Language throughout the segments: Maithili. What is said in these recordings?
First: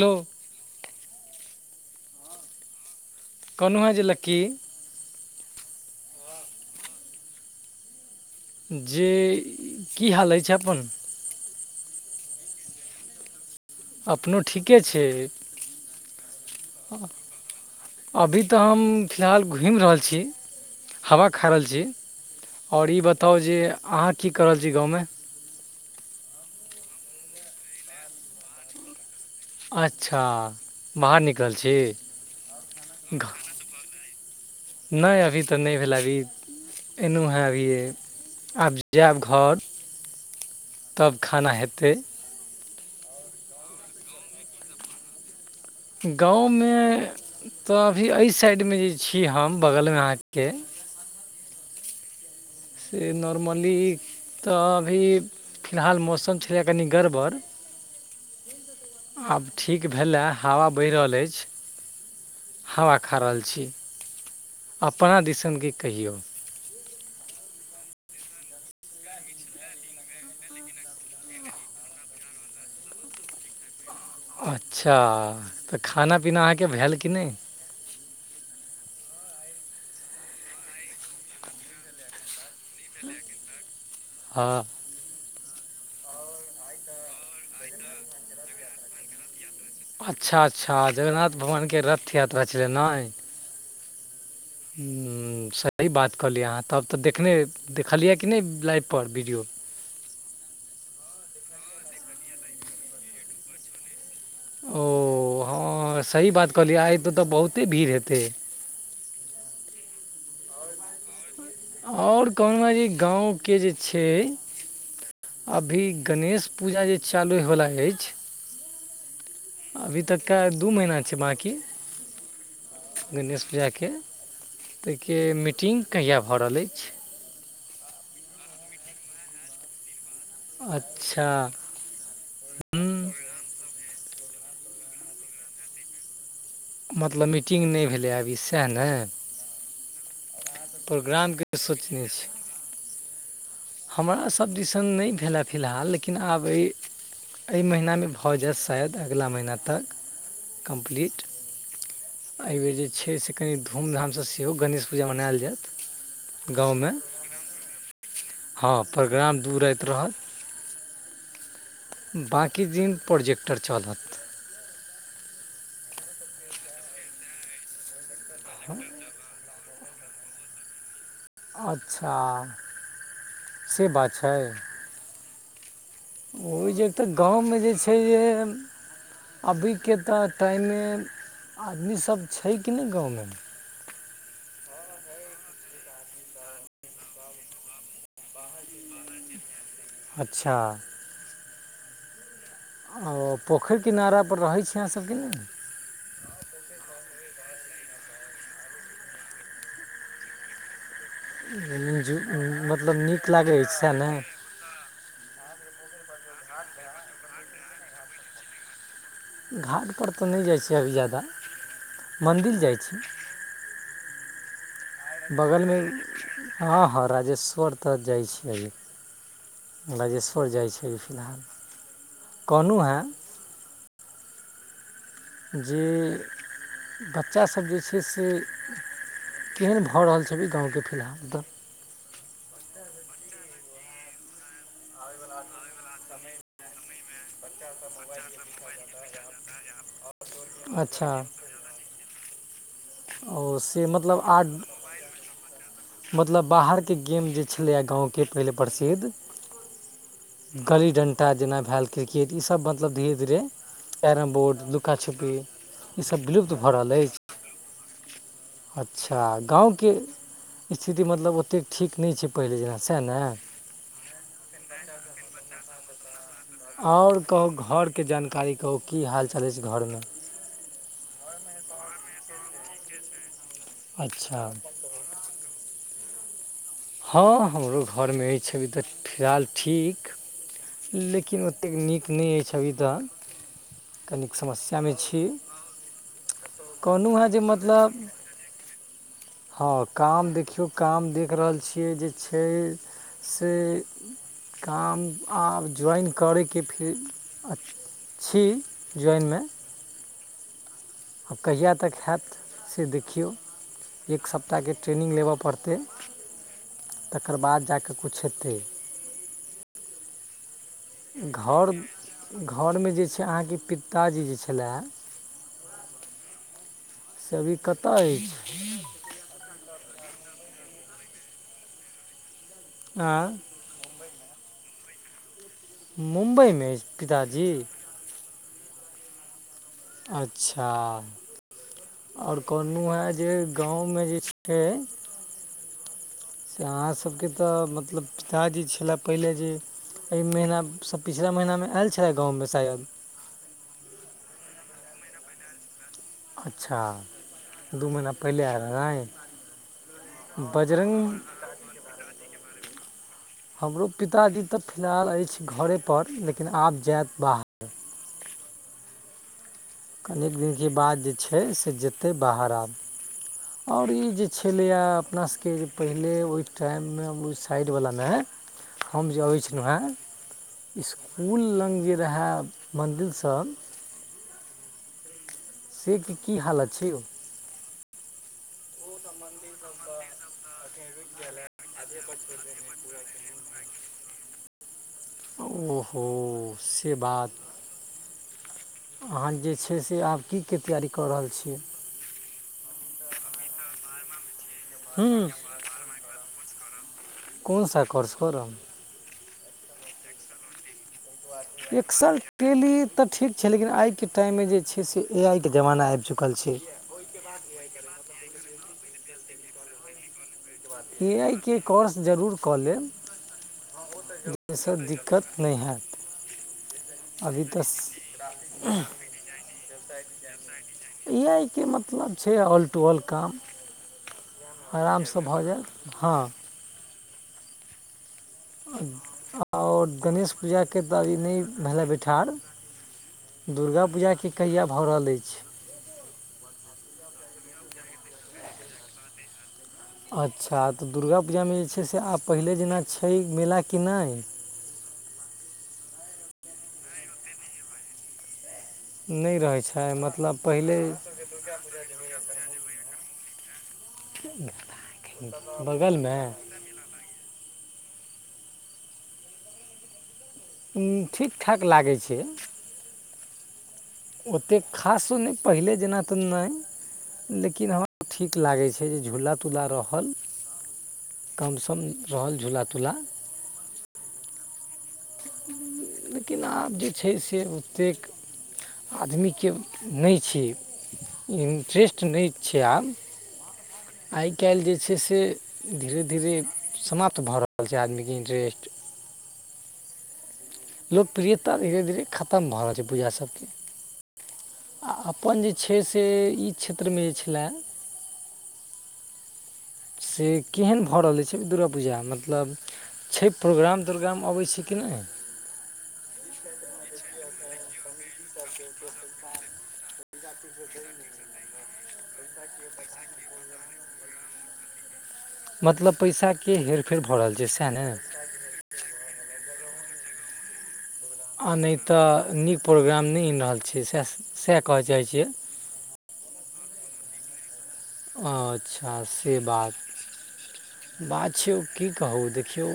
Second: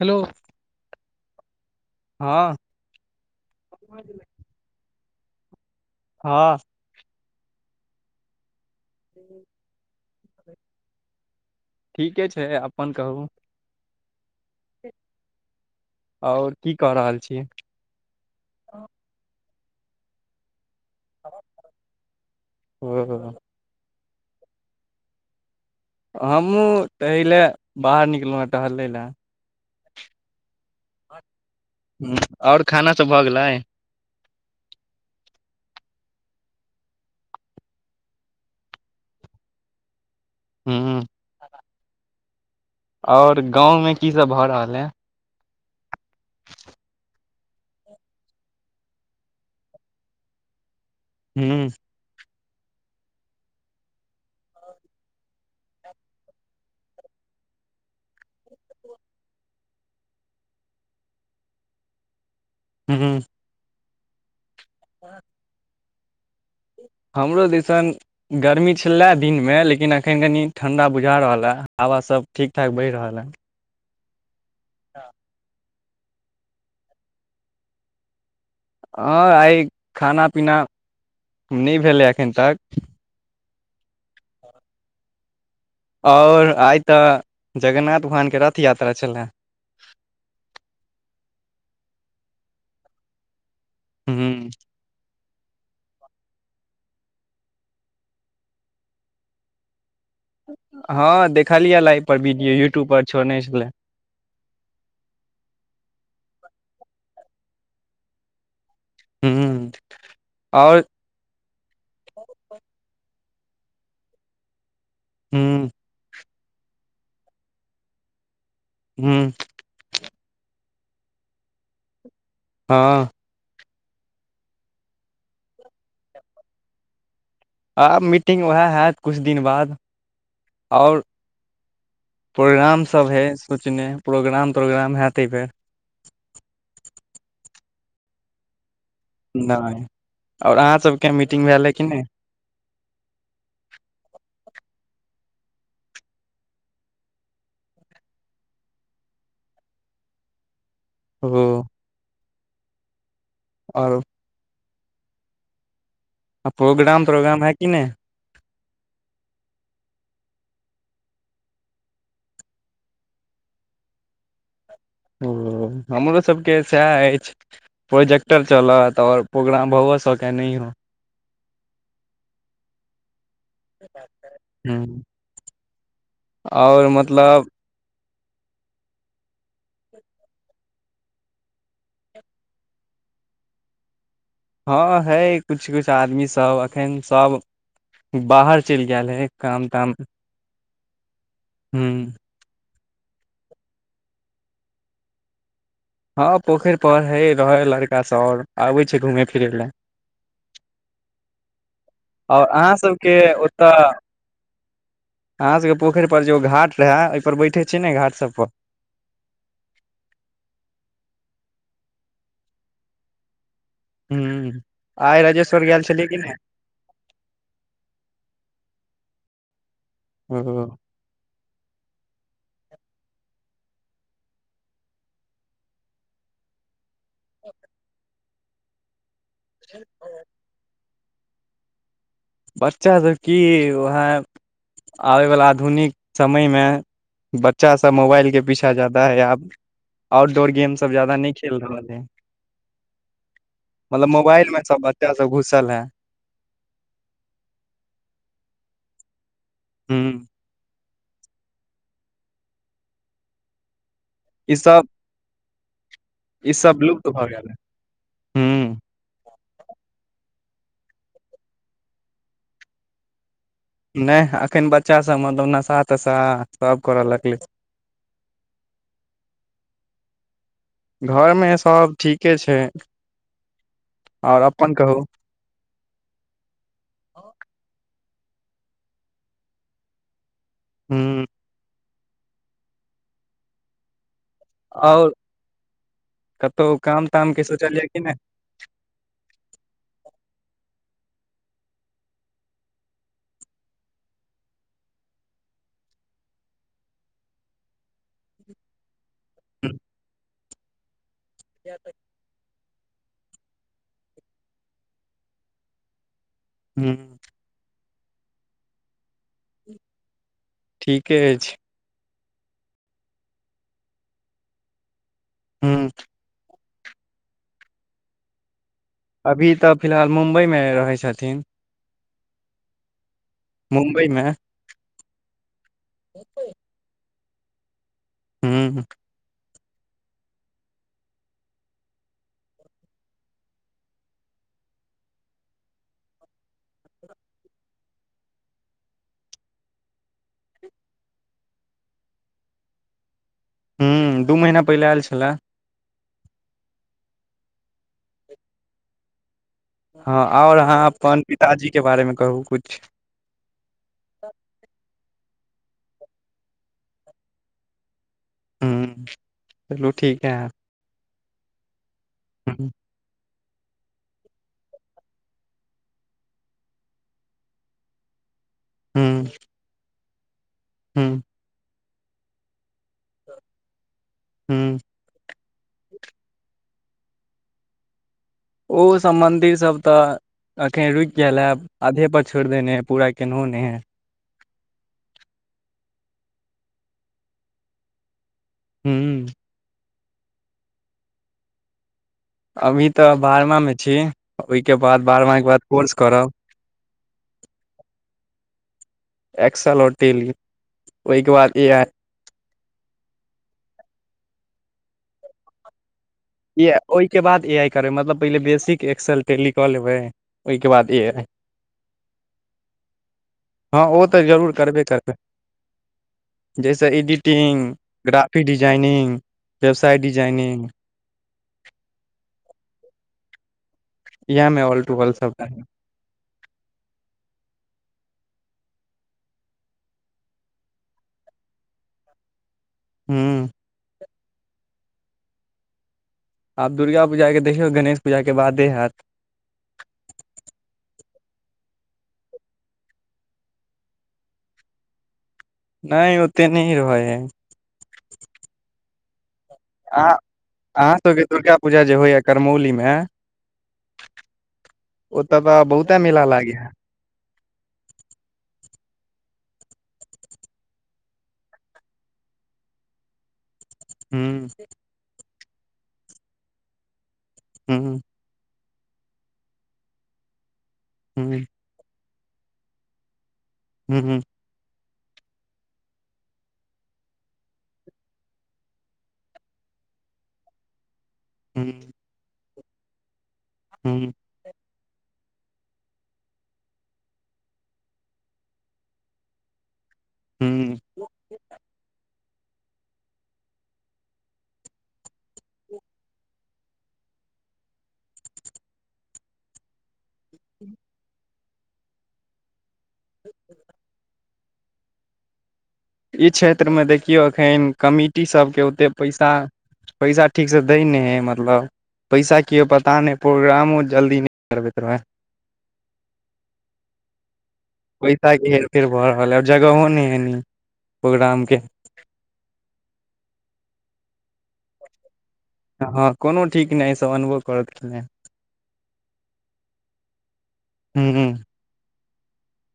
हेलो हाॅं। कोनो हे जे लकी हाॅं। जे की हाल अइछ, अपन ठीके छै, अपन कहूॅं। अपनो ठीके छै, आओर की कऽ आ रहल छियै अभी तऽ हम फिलहाल घुमि रहल छी। हवा खा रहल छी, और ई ओ बताऊं जे अहाँ की कऽ रहल छी गाँवमे। हमहुं टहय ले बाहर निकलहुँ हे टहलय ले। अच्छा, बाहर निक ल छी। हूॅं, और खाना सब भऽ गेलै। घ- नहि अभी तऽ नहि भेलै अभी ऐनों हे अभीये, आब जायब घर। ह तब खाना हेतै। और गाँंव में की सब भए रहल है। गाँवमे तऽ अभी एहि साइड मे जे छी, हम बगलमे अहाँके हूं से नॉर्मली तऽ अभी फिलहाल मौसम छलै कनि गड़बड़ आब ठीक भेले, हवा बहि रहल अछि। हवा खा ह रहल छी, अपना दिसन कि कहियौ। हमरो दिसन गर्मी छलए दिन में, लेकिन एखन कनि ठण्ढा बुझा रहल हए हवासभ ठीक- ठाक बहि रहल हए। अच्छा तऽ खाना पीना अहाँके भेल कि नैह। हँ आइ खाना -पीना नै भेलै एखन तक। हा। ओर आइ त जगन्नाथ भगवानके रथ यात्रा छलए। अच्छा -अच्छा जगन्नाथ भगवानके रथ यात्रा छलै नै। हूं। हूं सही बात कहलियै अहाँ, तब तऽ देखने- देखलियै कि नै लाइव पर वीडियो। हँ देखलियै लाइव पर वीडियो यूट्यूब पर छोड़ने छले। ओ हँ सही बात कहलियै, आइ तऽ ओतऽ बहुते भीड़ हेतै। हूं ओर। और कमल जी जे गाँवके जे छै ह अभी गणेश पूजा जे चालू होय वाला अइछ हूं अभी तक दू महीना छै बाँकी। हँ। गणेश पूजाके ताहिके मिटिंग कहिया भऽ रहल अछि? आब मीटिंग वेह हैत किछु दिन बाद। और अच्छा। प्रोग्राम सब हूँ हे सोचने प्रोग्राम- तोग्राम हैत एऽ बेर। मतलब मीटिंग नै भेलै आब इ सैह ने। नै ओर अहाँ सबके मीटिंग प्रोग्रामके भेलै कि नै? सोचने छी हमरा सभ दिसन नहि भेलए फिलहाल लेकिन आब अइ एहि महिना में भऽ जायत शायद अगिला महिना तक कम्प्लीट। ओ। एहिबेर जे छै, से कनि और धूमधामसँ सेहो गणेश पूजा मनायल जायत। आ गाँवमे प्रोग्राम- तोग्राम है कि नै? हँ प्रोग्राम दू राइत रहत। बाँकी दिन प्रोजेक्टर चलत। ओ हमरो सबके सैह अछि, प्रोजेक्टर चलत ओर प्रोग्राम भऽ सके यऽ नहीयओ। अच्छा से बात छै। हूं। ओ जे एक तऽ गाँवमे जे छैह जे अभीके तऽ टाइम में आदमी सब छै कि नै गाँवमें। हँ हय कुछ- कुछ आदमी सब एखन सब बाहर चलि गेल हय काम ताम अच्छा! हूँ। ओ, पोखर किनार पर रहैत छी अहाँ सबकी नै? हँ पोखरि पर रहै हऽ लड़का सब और आबै छै घुमै- फिरै लएऽ। और अहाँ मतलब सबके नीक लागै ओतऽ अछि सएह ने। अहाँ सब के पोखरि पर जे ओ घाट रहे, ओहि पर बैठे छी ने घाट सब पर। घाटपर तऽ नहि जाइ छी अभी ज्यादा, मन्दिल जाइ छी। ह आइ राजेश्वर बगलमे गैइल छलियै कि नै हँ हँ राजेश्वर त जाइ छियै राजेश्वर ओ जाइ छै फिलहाल कहलहुँ हेँ जे बच्चा सभ जे छै से केहन भ रहल छै ई गाँव के फिलहाल त बच्चा सभ की उएहाँ आबयवला आधुनिक समय मे बच्चा सब मोबाइल के पीछा जादा हे आब आउटडोर गेम सभ अच्छा जादाा नै खेल रहल हइ ओ से मतलब मोबाइल में आर्ट सब बच्चा सब घुसल है मतलब बाहर के गेम जे छलैए गाँव के पहिले प्रसिद्ध ह गली डण्टा जेना भेल क्रिकेट ईसभ मतलब धीरे धीरे कैरम ई बोर्ड सब लुकाछुपी ईसभ विलुप्त ई भ सब रहल लुप्त अछि भऽ गेल हूँ अच्छा गाँव के स्थिति मतलब ओतेक ठीक नहि छै पहिले जेना सएह ने नै एखन बच्चा सब मतलब नशा तसा आओर कहू घरके जानकारी कहू की हाल चाल अछी घर मे घर मे सब ठीके छै अच्छा आओर अपन कहू हँ हमरो घर मे अइछ अभी त फिलहाल ठीक हूँ लेकिन ओ एतेक नीक नै अछि अभि त कनिक समस्या मे आओर छी कतहु काम कहलहुँ हँ ताम जे के सोचलियै मतलब कि नै हँ काम देखियौ काम देख रहल छियै जे छै से काम आब ज्वाइन करैके फेर अ छी ज्वाइन मे [unintelligible] आब कहिआा तक हैत से देखियौ एक सप्ताह के ट्रेनिंग लेब पड़तै हम्म तकर बाद जा क किछु हेतै ठीके अछि घर घर मे जे छै अहाँ के पिताजी जे छलाए हम्म त अभी कतय अछि अभी त फिलहाल मुम्बई मे रहै छथिन आ मुम्बई मे मुम्बइ मे अछी पिताजी हम्म हूम अच्छा आ ओर कहलहुँ हेँ जे गाँव मे जे छै अहाँ सभ के त मतलब पिताजी छलए पहिले जे एहि महीनासँ पिछला महीना मे आयल छलै गाँव मे शायद हम्म दू महीना पहिले आयल छले अच्छा दू महीना पहिले आयर रहेन हँ आओर अहाँ अपन पिताजी के बारे मे कहू किछु हमरो पिताजी त फिलहाल अछि घरे पर लेकिन आब जायत बाहर हम्म कनेक दिनके बाद जे छै, से जेतै बाहर हूँ आब। और ई जे छलैआ अपना सबके जे पहिले, ओई टाइम में ओई साइड वला मैंऽ हम जे हूँ अबै छलौं हैं, हूँ इसकुल लंग जे रहैऽ मन्दिल सब हूँ। सेक के की हालत छै यौ? ओ सब मन्दिर सब तऽ अखैन रुइक गेल हैऽ, आधे पर छोड़ि देने हैऽ, पूरा केनहो नैय हैऽ। ओऽहोऽ से बात? ह अहाँ जे छै से आब की के तैयारी कऽ रहल छियै? अभी तऽ भारमां में छी, ओई के बाद हूँ बारहमां के बाद कोर्स करब। कुन सा कोर्स करब? एक्स एल और टेली। ओहिके बाद ए एक्सल के लिए तऽ ठीक छै, लेकिन आइ के टाइम में जे छै से ए आइ के जमाना आइब चुक ए-ओइके बाद ए आई करैइ मतलब पहिले बेसिक एक्सेल टेली क लेबै। ओहिके बाद ए आई आइ के काॅर्स जरूर कऽ लेब। हँ ओ तऽ जरूर जाहिसँ करबे करबै। दिक्कत नहि हैत जैसऽ अभी इडिटिंग, तऽ ग्राफि डिजाइनिंग, बेवसाय डिजाइनिंग इ आइ के मतलब छै ऑल टु ऑल काम, इएह मे ऑल टू आराम ऑल स भऽ सबटा जैऽत। हँ। आ-और गणेश पूजा के तऽ अबी नैय भेलैऽ बैठार। ह दुर्गा पूजा के कहिया भऽ रहल अइछ? आब दुर्गा पूजाके देखियौ, गणेश पूजाके बादे हैत। अच्छा तऽ दुर्गा पूजा में जे छै, से आब पहिले जेना छै मेला कि नैय? नैय ओते नैय रहै हइ। नैय रहै छै मतलब पहिले अह-अहाँ सबके दुर्गा पूजा जे होइयैऽ करमौली में ओतऽ तऽ बहुते बगलमे मेला लागै हैऽ। ह्म्म, ठीक ठाक लागै छै। हूँ ओते खासो नैय पहिले जेना तऽ नैय, लेकिन हूँ हं हूँ ठीक लागै छै जे झूला तूला रहल कम सम रहल झूला तूला हू-हूँ। लेकिन आब जे छै से ओतेक आदमी के नैय छैय, हूँ इंट्रेस्ट नैय छै आब। हूँ। आइ काइल जे छै से धीरे धीरे समाप्त भऽ रहल छै आदमी के इन्ट्रेस्ट। हूँ। लोकप्रियेता धीरे धीरे खतम भऽ रहल छै पूजा सबके आ अपन जे छै से ई क्षेत्र में जे छल्लैऽ से केहन भऽ रहलै छै दुर्गापूजा? मतलब छै प्रोग्राम तोग्राम अऽबै छै कि नैय? ई क्षेत्र में देखियो एखैन कमिटी सबके ओते पैसा पैसा ठीक स दैय नैय हई मतलब पैसा किओ पता नैय, प्रोग्रामो जल्दी नैय करबैत रहै हइ। मतलब पैसा के हेर -फेर भऽ रहल छै सैह ने? आ सा के हेर फेर भऽ रहल है और जगहो ने है एनी प्रोग्राम आ के नय तऽ नीक प्रोग्राम नय ऐनि रहल छी सएह- सएह कहऽ चाहै छियै? हँ कोनो ठीक नय अय सब अनबो करत की नय? अच्छा से बात। हूँ बात छै ओ- की कहू देखियौ‌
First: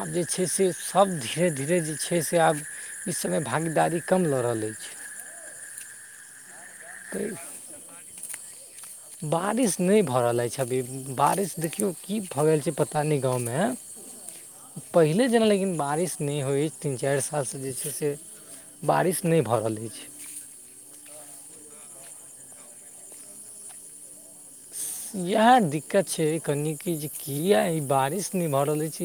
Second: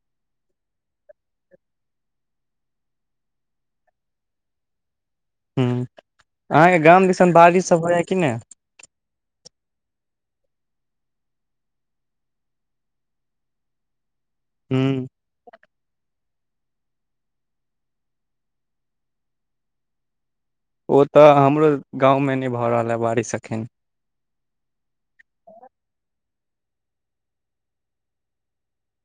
आब जे छै से सब धीरे-धीरे जे छै से आब इ समय भागीदारी कम लऽ रहल अइछ। हूंँ। अहाँके गाम दिसन बारिश सब होइयैऽ कि नै? बारिश नेय भऽ रहल एछ अभी, बारिश देखियौ की भऽ गेल छै पता नै गाँवमे हूँ पहिले जेना लेकिन बारिश नै होय तीन-चार साल से जे छै से, बारिश नै भऽ रहल अइछ। ओत ऽ हमरो गाँवमे नै भऽ रहल अय बारिश अखन। यैहऽ दिक्कत छै कनि की जे कियोऽ ई बारिश नै भऽ रहल ऐछ।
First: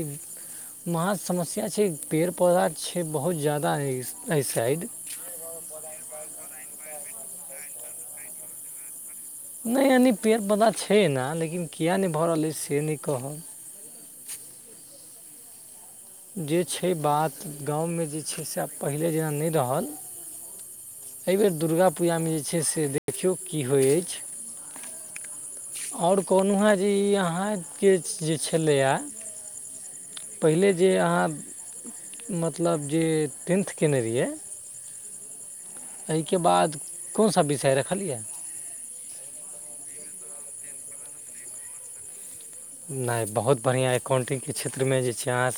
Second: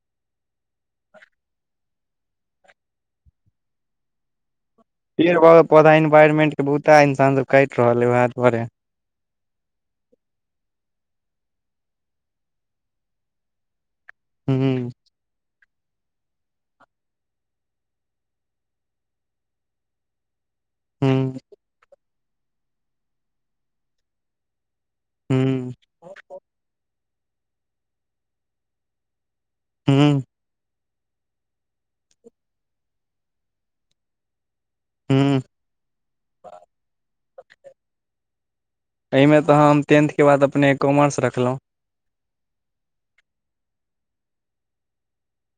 महा समस्या छै। पेड़-पौधा छै बहोत जादा एय- एय साइड। पेड़-पौधा इन्वायरमेंट के बहुता इंसान सब काएट रहल अए उहैऽ दुआरे। नै यानि पेड़-पौधा छै एना लेकिन कियैऽ नै भऽ रहल अय से नइ कहब। हुं-हुं। जे छै बात गावमे जे छै से आब पहिले जेना नै रहल। अय हूँ बेेर दुर्गा पूजामे जे छै से देखियौ की होय अइछ? हूँ और कोहनु हांँ जे इ अहाँके जे छेलैयैऽ? हूं। पहिले जे अहाँ मतलब जे टेन्थ केने रहियैऽ हूं ‌- अय के बाद कौन सा विषय रखलियैयैऽ? अयमे तऽ हम टेन्थके बाद अपने कॉमर्स रखलौ। नेय बहुत बढ़ियांँ एककाउंटिंगके क्षेत्रमे जे छै अहाँ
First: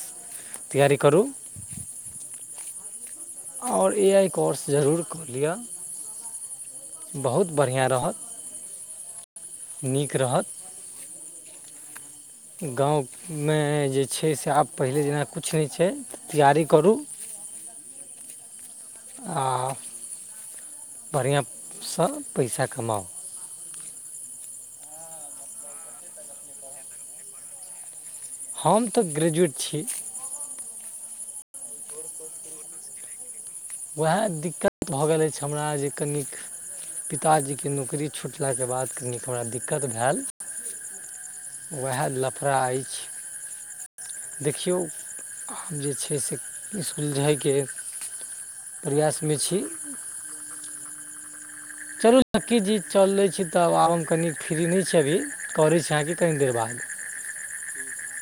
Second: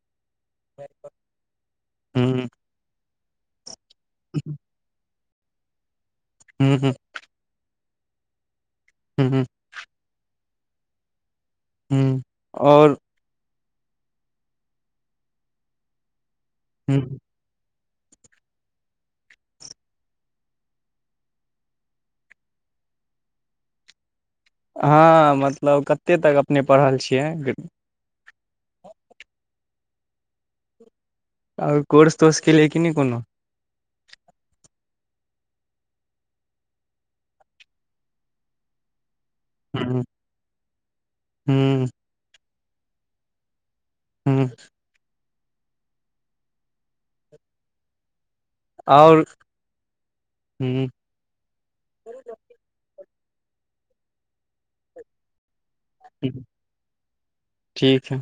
तैयारी करू। हूँ और ए आइ कोर्स जरूर कऽ लिय। हूं-हूं। बहुत बढ़ियां रहत। हूंँ-हूँ। नीक रहत। हूँ। आओर गाँवमे जे छै से आब पहिले जेना कूछ नय छैय तैयारी करू। आ, बढ़ियां सऽ पैसा कमाउ। हांँ मतलब कत्ते तक अपने पढ़ल छियै? [unintelligible] हम तऽ ग्रेजुएट छी। और कोर्स-तोर्स केलिये कि नय कोनो? उहैऽ दिक्कत भऽ गेल अइछ हमरा जे कनिक पिताजी के नौकरी छुटलाके बाद कनि थोड़ा दिक्कत हूँ भैएल, हूँ वैऽलफड़ा अइछ। हूँ देखियौ आब जे छै से इसकुल जायके और हूँ चलू लक्की जी चलै छी तब आब हम कनी फ्री नेय छी अभी। करै छी अहाँके कनि देर बाद। ठीक है।